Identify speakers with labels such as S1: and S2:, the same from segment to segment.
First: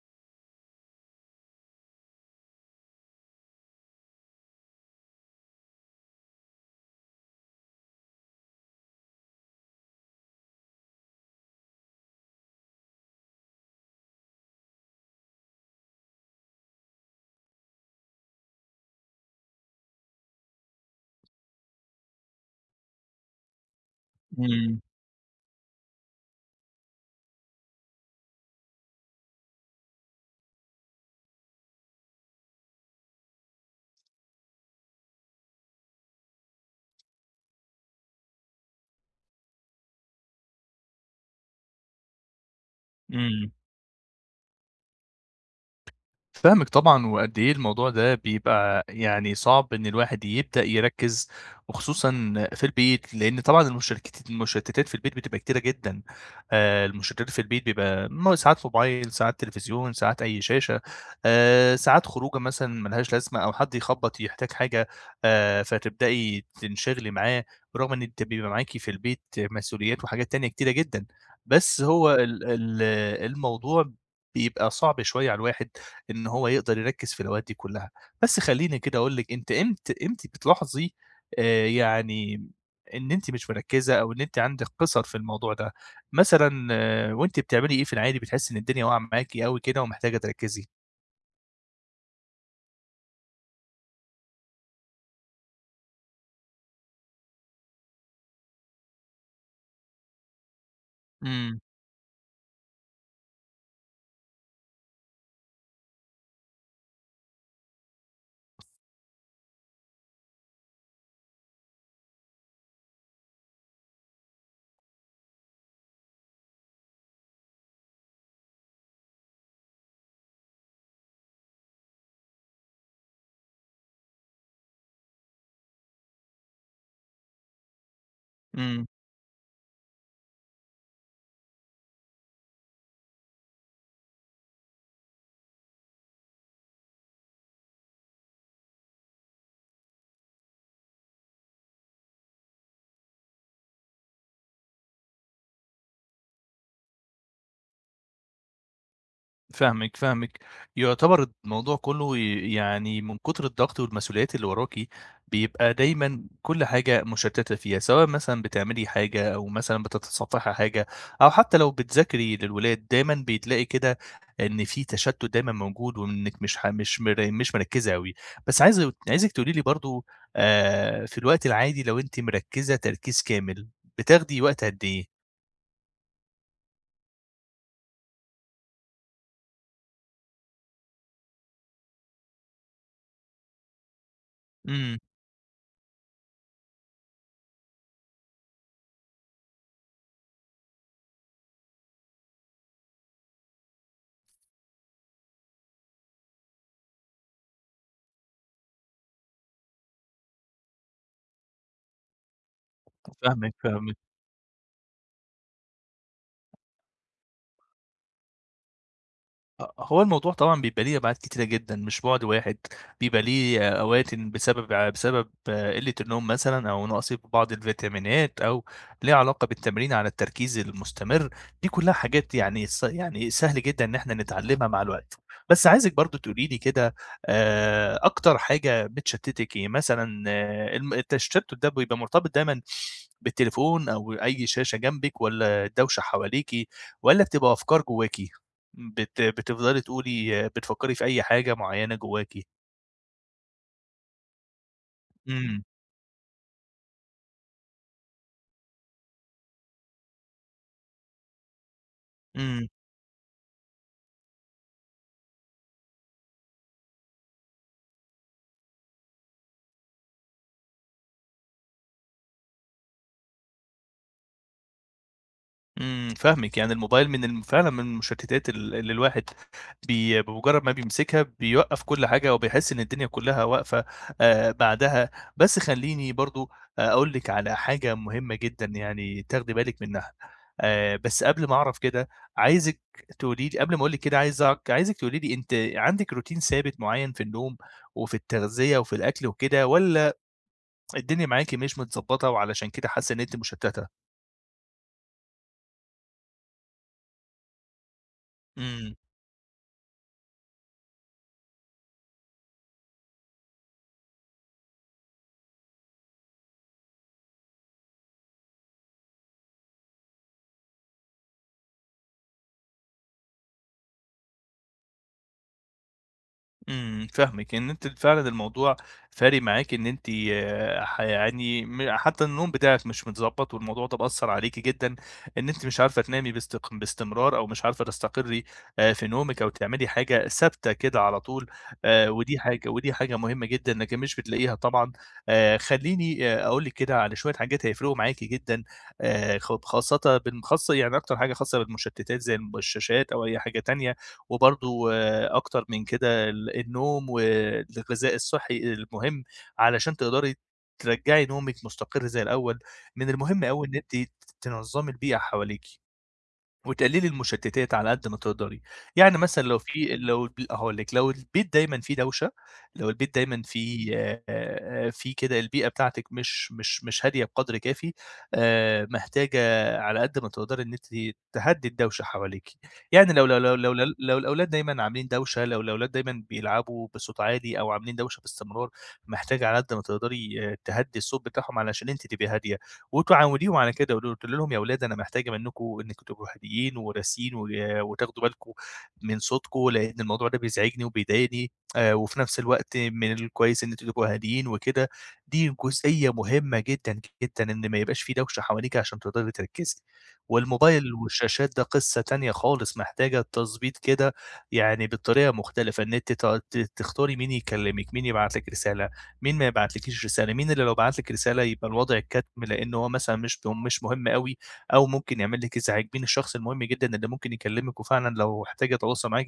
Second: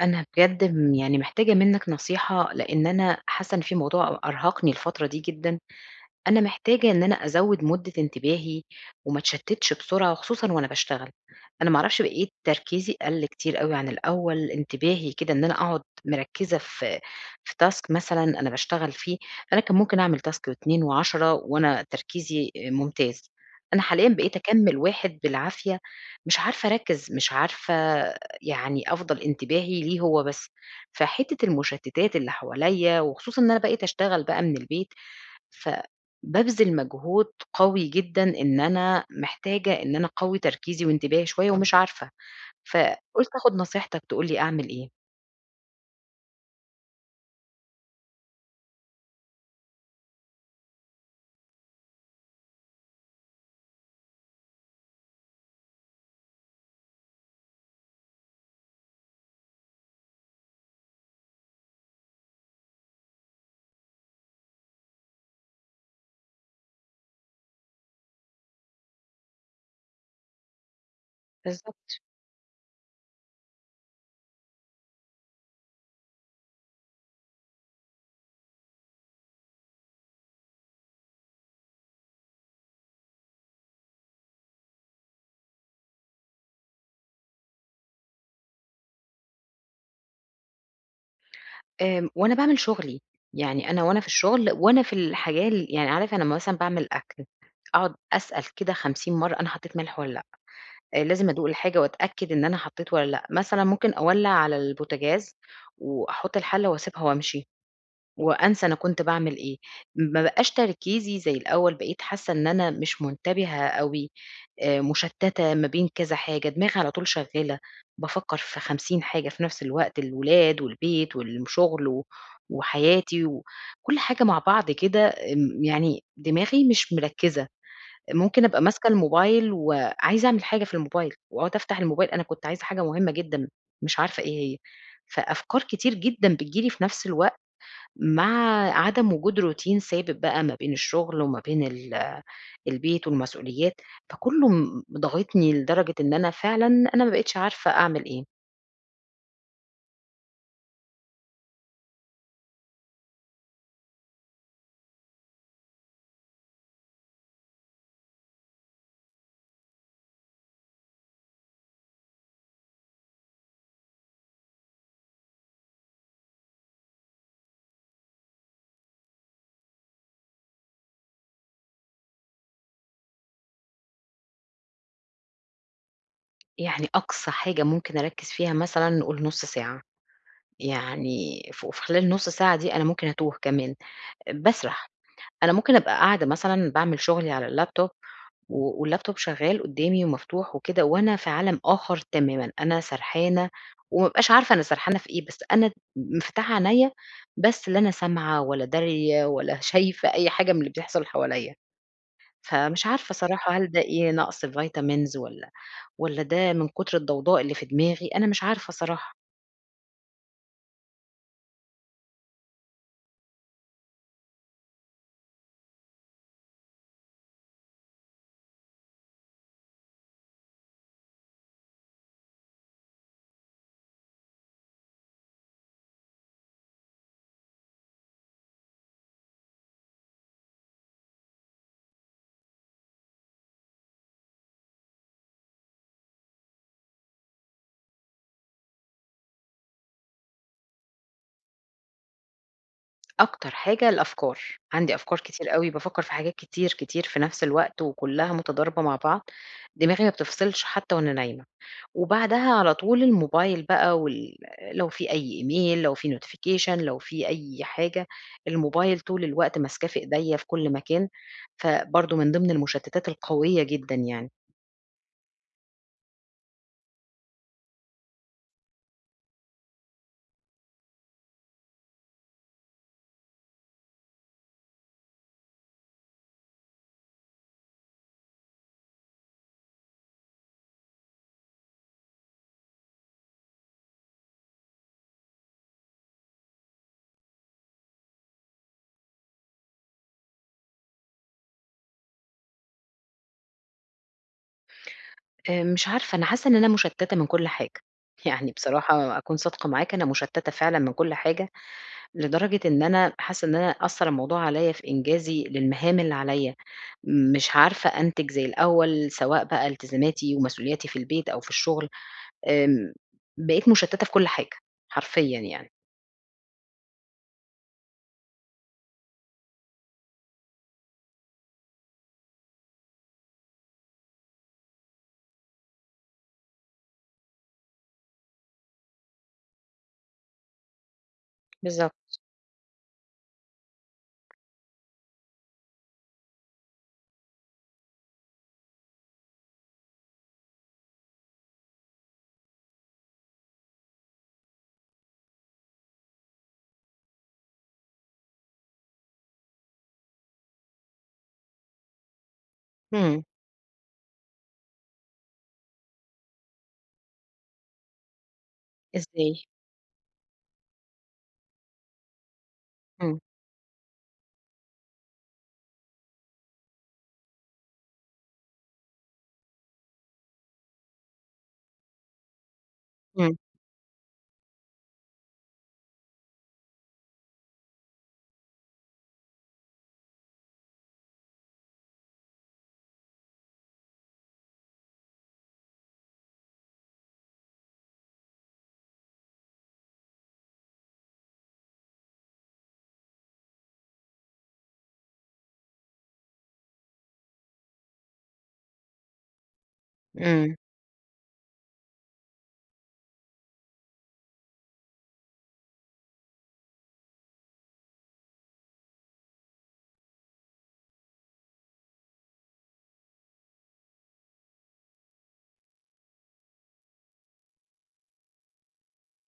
S1: أنا بجد يعني محتاجة منك نصيحة لأن أنا حاسة إن في موضوع أرهقني الفترة دي جدا. أنا محتاجة إن أنا أزوّد مدة انتباهي وما أتشتّتش بسرعة وخصوصًا وأنا باشتغل. أنا ما أعرفش بقيت تركيزي قَل كتير أوي عن الأول، انتباهي كده إن أنا أقعد مركّزة في task مثلًا أنا باشتغل فيه. أنا كان ممكن أعمل task و2 و10 وأنا تركيزي ممتاز. أنا حاليًا بقيت أكمّل
S2: إمم،
S1: واحد بالعافية، مش عارفة أركّز، مش عارفة يعني أفضل انتباهي ليه هو بس. فحتّة المشتّتات اللي حواليّا وخصوصًا إن أنا بقيت أشتغل بقى من البيت، فبابذل مجهود قوي جدًا إن أنا محتاجة إن أنا أقوّي تركيزي وانتباهي شوية ومش عارفة، فقُلت
S2: إمم.
S1: آخُد نصيحتك تقول لي أعمل إيه.
S2: فاهمِك طبعًا، وقد إيه الموضوع ده بيبقى يعني صعب إن الواحد يبدأ يركّز، وخصوصًا في البيت، لإن طبعًا المشتتات في البيت بتبقى كتيرة جدًا، المشتتات في البيت بيبقى ساعات موبايل، ساعات تلفزيون، ساعات أي شاشة، ساعات خروجة مثلًا ما لهاش لازمة أو حد يخبط يحتاج حاجة، فتبدئي تنشغلي معاه، برغم إن أنتِ بيبقى معاكِ في البيت مسؤوليات وحاجات تانية كتيرة جدًا، بس
S1: بالضبط.
S2: هو ال ال الموضوع بيبقى صعب شوية على الواحد، إن هو يقدر يركّز في الأوقات دي كلّها. بس خلّيني كده أقول لِك أنتِ إمتى بتلاحظي آآ يعني إن أنتِ مش مركّزة أو إن أنتِ عندِك قِصَر في الموضوع ده؟ مثلًا آه، وأنتِ بتعملي إيه في العادي بتحسّي إن الدنيا واقعة معاكِ أوي كده ومحتاجة تركّزي؟
S1: وأنا باعمل شغلي، يعني أنا وأنا في الشغل وأنا في الحاجة ال يعني عارف أنا لمّا مثلًا باعمل أكل أقعد أسأل كده 50 مرّة أنا حطيت ملح والّا لأ. لازم أدوق
S2: إمم،
S1: الحاجة وأتأكد إن أنا حطيت والّا لأ، مثلًا ممكن أولّع على البوتاجاز وأحط الحلة وأسيبها وأمشي. وأنسى أنا كنت باعمل إيه، ما بقاش تركيزي زي الأول، بقيت حاسة إن أنا مش منتبهة أوي. مُشتتة ما بين كذا حاجة، دماغي على طول شغالة، بافكر في 50 حاجة في نفس الوقت، الولاد والبيت والشغل و وحياتي وكل حاجة مع بعض كده. يعني دماغي مش مركزة، ممكن أبقى
S2: إمم.
S1: ماسكة الموبايل وعايزة أعمل حاجة في الموبايل، وأقعد أفتح الموبايل أنا كنت عايزة حاجة مهمة جدًا، مش عارفة إيه هي. فأفكار كتير جدًا بتيجي لي في نفس الوقت. مع عدم وجود روتين ثابت بقى ما بين الشغل وما بين البيت والمسؤوليات، فكُلّه ضاغطني لدرجة إن أنا فعلًا أنا ما بقيتش عارفة أعمل إيه.
S2: فاهمِك، فاهمِك. يعتبر الموضوع كُلّه يعني من كتر الضغط والمسؤوليات اللي وراكِ، بيبقى دايمًا كل حاجة مُشتّتة فيها، سواء مثلًا بتعملي حاجة أو مثلًا بتتصفّحي حاجة أو حتى لو بتذاكري للولاد، دايمًا بتلاقي كده إن في تشتُّت دايمًا موجود وإنِّك مش ح مش مر مش مركّزة أوي. بس عايزِك تقولي لي برضه في الوقت العادي لو أنتِ مركّزة تركيز كامل، بتاخدي وقت قد إيه؟
S1: يعني أقصى حاجة ممكن أركّز فيها مثلًا نقول نُص ساعة، يعني ف وفي خلال النُص ساعة دي أنا ممكن أتوه كمان، باسرح.
S2: إمم،
S1: أنا ممكن أبقى قاعدة مثلًا باعمل شغلي على اللاب توب و واللابتوب شغال قدّامي ومفتوح وكده، وأنا في عالم آخر تمامًا، أنا سرحانة وما بابقاش عارفة أنا سرحانة في إيه، بس أنا مفتحة عينيّا بس لا أنا سامعة ولا دارية ولا شايفة أي حاجة من اللي بيحصل حواليّا. فمش عارفة صراحة
S2: فاهمِك،
S1: هل ده
S2: فاهمِك.
S1: إيه، نقص vitamins والّا ده من كتر الضوضاء اللي في دماغي، أنا مش عارفة صراحة.
S2: هو الموضوع طبعًا بيبقى ليه أبعاد كتيرة جدًا، مش بُعد واحد، بيبقى ليه أوقاتٍ بسبب بسبب قلة النوم مثلًا أو نقص في بعض الفيتامينات أو ليه علاقة بالتمرين على التركيز المستمر، دي كلها حاجات يعني س يعني سهل جدًا إن إحنا نتعلمها مع الوقت. بس عايزِك برضه تقولي لي كده أكتر حاجة بتشتتِك إيه؟ مثلًا آه، التشتت ده بيبقى مرتبط دايمًا بالتليفون أو أي شاشة جنبِك والّا الدوشة حواليكِ والّا بتبقى أفكار جواكِ؟ بتفضلي تقولي بتفكّري في أي حاجة معيّنة جواكِ.
S1: أكتر حاجة الأفكار، عندي أفكار كتير
S2: إمم،
S1: أوي، بافكّر في حاجات كتير، كتير في نفس الوقت وكلّها متضاربة مع بعض. دماغي ما بتفصلش حتى وأنا نايمة. وبعدها
S2: إمم،
S1: على طول الموبايل بقى لو في أي إيميل، لو في notification، لو في أي حاجة، الموبايل طول الوقت ماسكاه في إيديّا في كل مكان، فبرضه من ضمن المشتتات القوية جدًا يعني.
S2: إمم، فاهمِك، يعني الموبايل من فعلًا من المشتتات اللي الواحد بمجرّد ما بيمسكها بيوقّف كل حاجة وبيحس إن الدنيا كلّها واقفة بعدها، بس خلّيني برضه أقول لِك على حاجة مهمة جدًا يعني تاخدي بالِك منها، بس قبل ما أعرف كده عايزِك تقولي لي قبل ما أقول لِك كده عايزِك تقولي لي أنتِ عندِك روتين ثابت معيّن في النوم وفي التغذية وفي الأكل وكده والّا الدنيا معاكِ مش متضبّطة وعلشان كده حاسة إن أنتِ مشتتة،
S1: مش عارفة أنا حاسة إن أنا مشتتة من كل حاجة. يعني
S2: إمم.
S1: بصراحة أكون صادقة معاك أنا مشتتة فعلًا من كل حاجة، لدرجة إن أنا حاسة إن أنا أثّر الموضوع عليّا في إنجازي للمهام اللي عليّا، مش عارفة أنتج زي الأول، سواء بقى التزاماتي ومسؤولياتي في البيت أو في الشغل. آمم، بقيت مشتتة في كل حاجة، حرفيًا يعني.
S2: إمم، فاهمِك، إن أنتِ فعلًا الموضوع فارق معاكِ إن أنتِ آه، ح يعني م حتى النوم بتاعِك مش متضبّط، والموضوع ده مأثّر عليكِ جدًا، إن أنتِ مش عارفة تنامي باستمرار أو مش عارفة تستقري في نومِك أو تعملي حاجة ثابتة كده على طول،
S1: بالضبط.
S2: ودي حاجة مهمة جدًا لكن مش بتلاقيها طبعًا. خلّيني أقول لِك كده على شوية حاجات هيفرقوا معاكِ جدًا، خ خاصةً بالم خاصة يعني أكتر حاجة خاصة بالمشتتات زي الشاشات أو أي حاجة تانية. وبرضه أكتر من كده النوم والغذاء الصحّي المهم علشان تقدري ترجّعي نومِك مستقر زي الأول، من
S1: إمم.
S2: المهم أوي إن أنتِ تنظّمي البيئة حواليكِ. وتقللي المشتتات على قد ما تقدري، يعني
S1: إزاي؟
S2: مثلًا لو في لو ال هاقول لِك، لو البيت دايمًا فيه دوشة، لو البيت
S1: إمم.
S2: دايمًا فيه فيه كده البيئة بتاعتِك مش هادية بقدر كافي، محتاجة على قد ما تقدري إن أنتِ تهدّي الدوشة حواليكِ، يعني
S1: إمم.
S2: لو الأولاد دايمًا عاملين دوشة، لو الأولاد دايمًا بيلعبوا بصوت عالي أو عاملين دوشة باستمرار، محتاجة على قد ما تقدري تهدّي الصوت بتاعهم علشان أنتِ تبقي هادية. وتعاونيهم على كده، قلت لهم يا ولاد أنا محتاجة منكم إنكم تبقوا هاديين وراسيين و وتاخدوا بالكم من صوتكم، لإن الموضوع ده بيزعجني وبيضايقني، وفي نفس الوقت من الكويس إن أنتم تبقوا هاديين وكده، دي جزئية مهمة جدًا، جدًا، إن ما يبقاش في دوشة حواليكِ عشان تقدري تركزي،
S1: إمم.
S2: والموبايل والشاشات ده قصة تانية خالص محتاجة تضبيط كده يعني بطريقة مختلفة، إن أنتِ ت ت تختاري مين يكلمِك، مين يبعت لِك رسالة. مين ما يبعتلكيش رسالة، مين اللي لو بعت لِك رسالة يبقى الوضع الكتم، لإن هو مثلًا مش مهم أوي أو ممكن يعمل لِك إزعاج، مين الشخص المهم جدًا اللي ممكن يكلمِك وفعلًا لو احتاج يتواصل معاكِ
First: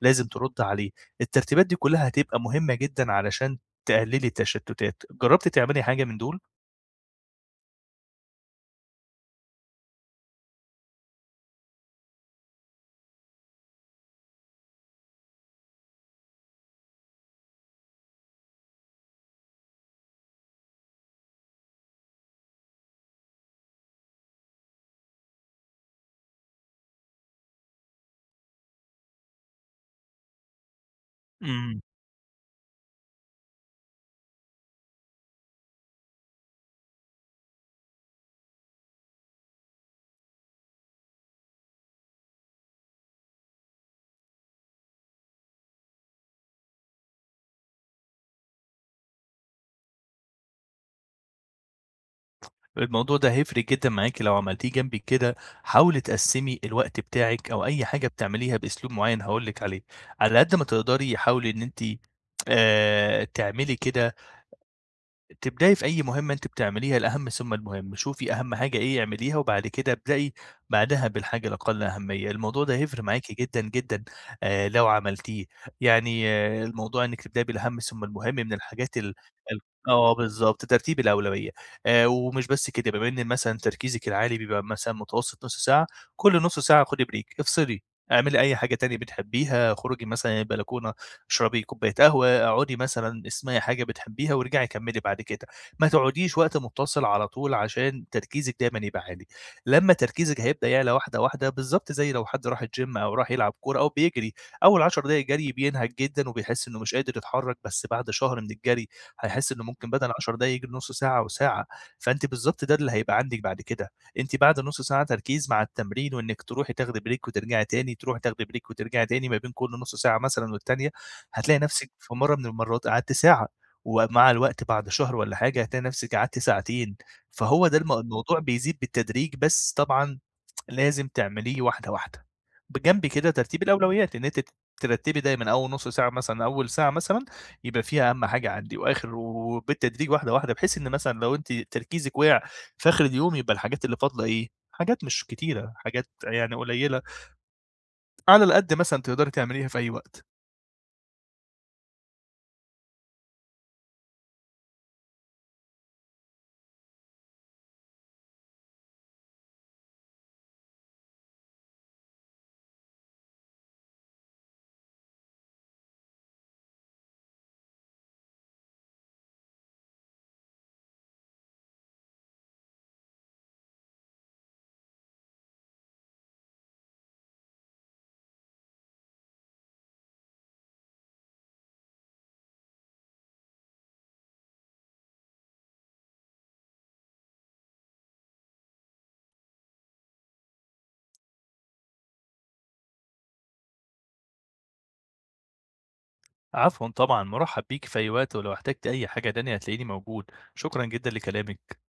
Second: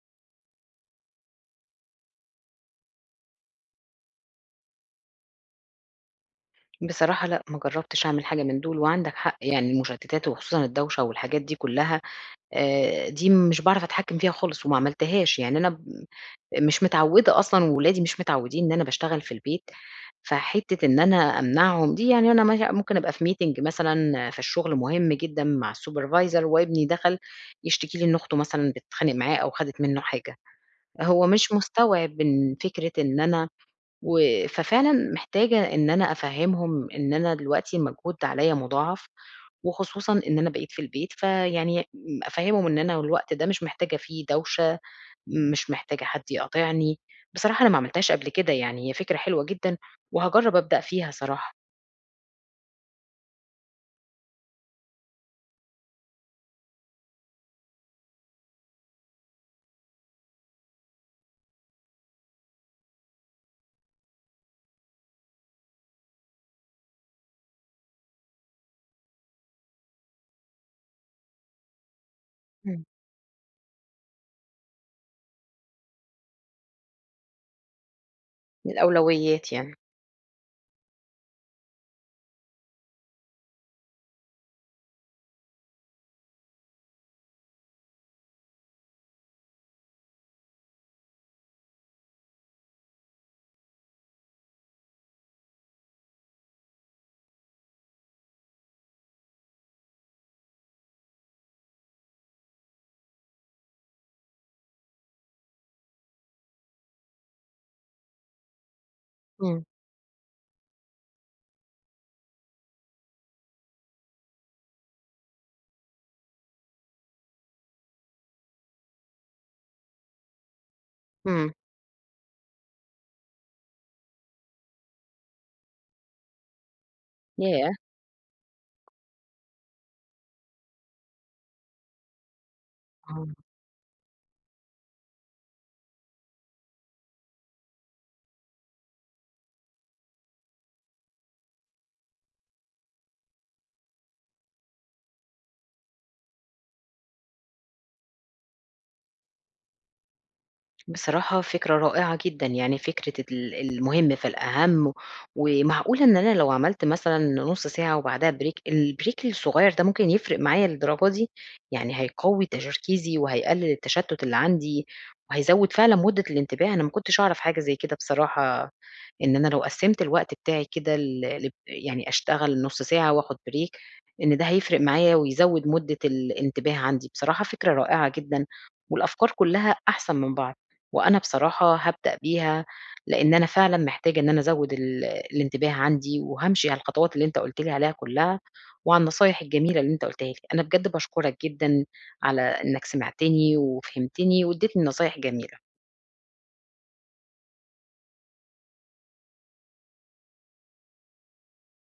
S2: لازم تردّي عليه، الترتيبات دي كلها هتبقى مهمة جدًا علشان تقللي التشتتات، جربتِ تعملي حاجة من دول؟
S1: بصراحة لأ، ما جرّبتش أعمل حاجة من دول، وعندك حق يعني المشتتات وخصوصًا الدوشة والحاجات دي كلّها. دي مش باعرف أتحكم فيها خالص وما عملتهاش، يعني أنا ب مش متعوّدة أصلًا وولادي مش متعوّدين إن أنا باشتغل في البيت. فحتّة إن أنا أمنعهم دي يعني أنا مثلًا ممكن أبقى في meeting مثلًا في الشغل مهم جدًا مع الsupervisor وابني دخل يشتكي لي إن أخته مثلًا بتتخانق معاه أو خدِت منّه حاجة، هو مش
S2: إمم.
S1: مستوعب إن فكرة إن أنا و ففعلًا محتاجة إن أنا أفهّمهم إن أنا دلوقتي المجهود ده عليّا مُضاعف، وخصوصًا إن أنا بقيت في البيت، فيعني أفهّمهم إن أنا الوقت ده مش محتاجة فيه دوشة مش محتاجة حد يقاطعني. بصراحة أنا ما عملتهاش قبل كده يعني، هي فكرة حلوة جدًا وهاجرّب أبدأ فيها صراحة.
S2: الموضوع ده هيفرق جدًا معاكِ لو عملتيه جنبِك كده، حاولي تقسّمي الوقت بتاعِك أو أي حاجة بتعمليها بأسلوب معيّن هاقول لِك عليه، على قد ما تقدري حاولي إن أنتِ تعملي كده تبدأي في أي مهمة أنتِ بتعمليها الأهم ثم المهم، شوفي أهم حاجة إيه اعمليها، وبعد كده ابدئي بعدها بالحاجة الأقل أهمية، الموضوع ده
S1: إمم.
S2: هيفرق معاكِ جدًا، جدًا، لو عملتيه، يعني آه الموضوع إنِّك تبدئي بالأهم ثم المهم من
S1: من
S2: الحاجات ال
S1: الأولويات
S2: ال
S1: يعني.
S2: آه بالضبط، ترتيب الأولوية، ومش بس كده، بما إن مثلًا تركيزِك العالي بيبقى مثلًا متوسط نُص ساعة، كل نُص ساعة خدي break افصلي، اعملي أي حاجة تانية بتحبيها، اخرجي مثلًا البلكونة، اشربي كوباية قهوة، اقعدي مثلًا اسمعي حاجة بتحبيها وارجعي كمّلي بعد كده، ما تقعديش وقت مُتصل على طول عشان تركيزِك دايمًا يبقى عالي، لمّا تركيزِك هيبدأ يعلى واحدة، واحدة بالضبط زي لو حد راح الgym أو راح يلعب كورة أو بيجري، أول 10 دقايق جري بينهك جدًا وبيحس إنه مش قادر يتحرك، بس بعد شهر من الجري هيحس
S1: إمم.
S2: إنه ممكن بدل 10 دقايق يجري نُص ساعة أو ساعة، فأنتِ بالضبط ده اللي هيبقى عندِك بعد كده، أنتِ بعد نُص ساعة تركيز مع التمرين وإنِّك تروحي تاخدي break وترجعي تاني، تروحي تاخدي break وترجعي تاني ما بين كل نُص ساعة مثلًا والتانية.
S1: إمم.
S2: هتلاقي نفسِك في مرّة من المرّات قعدتِ ساعة، ومع الوقت بعد شهر والّا حاجة هتلاقي نفسِك قعدتِ ساعتين، فهو
S1: ياه!
S2: ده الموضوع بيزيد بالتدريج، بس طبعًا لازم تعمليه واحدة، واحدة. بجنب
S1: آه.
S2: كده ترتيب الأولويات، إن أنتِ ترتبي دايمًا أول نُص ساعة مثلًا، أول ساعة مثلًا يبقى فيها أهم حاجة عندي، وآخر وبالتدريج واحدة، واحدة، بحيث إن مثلًا لو أنتِ تركيزِك وقع في آخر اليوم يبقى الحاجات اللي فاضلة إيه، حاجات مش كتيرة، حاجات يعني قليلة، على القد مثلًا تقدري تعمليها في أي وقت.
S1: بصراحة فكرة رائعة جدًا، يعني فكرة المهم فالأهم. ومعقولة إن أنا لو عملت مثلًا نُص ساعة وبعدها break الbreak الصغير ده ممكن يفرق معايا للدرجة دي! يعني هيقوي تركيزي وهيقلل التشتت اللي عندي، وهيزود فعلًا مدة الانتباه. أنا ما كنتش أعرف حاجة زي كده بصراحة إن أنا لو قسّمت الوقت بتاعي كده ل لب يعني أشتغل نُص ساعة وآخُد break إن ده هيفرق معايا ويزوّد مدة الانتباه عندي، بصراحة فكرة رائعة جدًا، والأفكار كلّها أحسن من بعض. وأنا بصراحة هابدأ بيها، لإن أنا فعلًا محتاجة إن أنا أزوّد الانتباه عندي، وهامشي على الخطوات اللي أنت قُلت لي عليها كلّها، وعلى النصايح الجميلة اللي أنت قُلتها لي. أنا بجد باشكرك جدًا على إنك سمعتني وفهمتني وادّيتني نصايح جميلة.
S2: عفوا طبعا، مرحب بيك في أي وقت، ولو احتجت أي حاجة تانية هتلاقيني موجود. شكرا جدا لكلامك.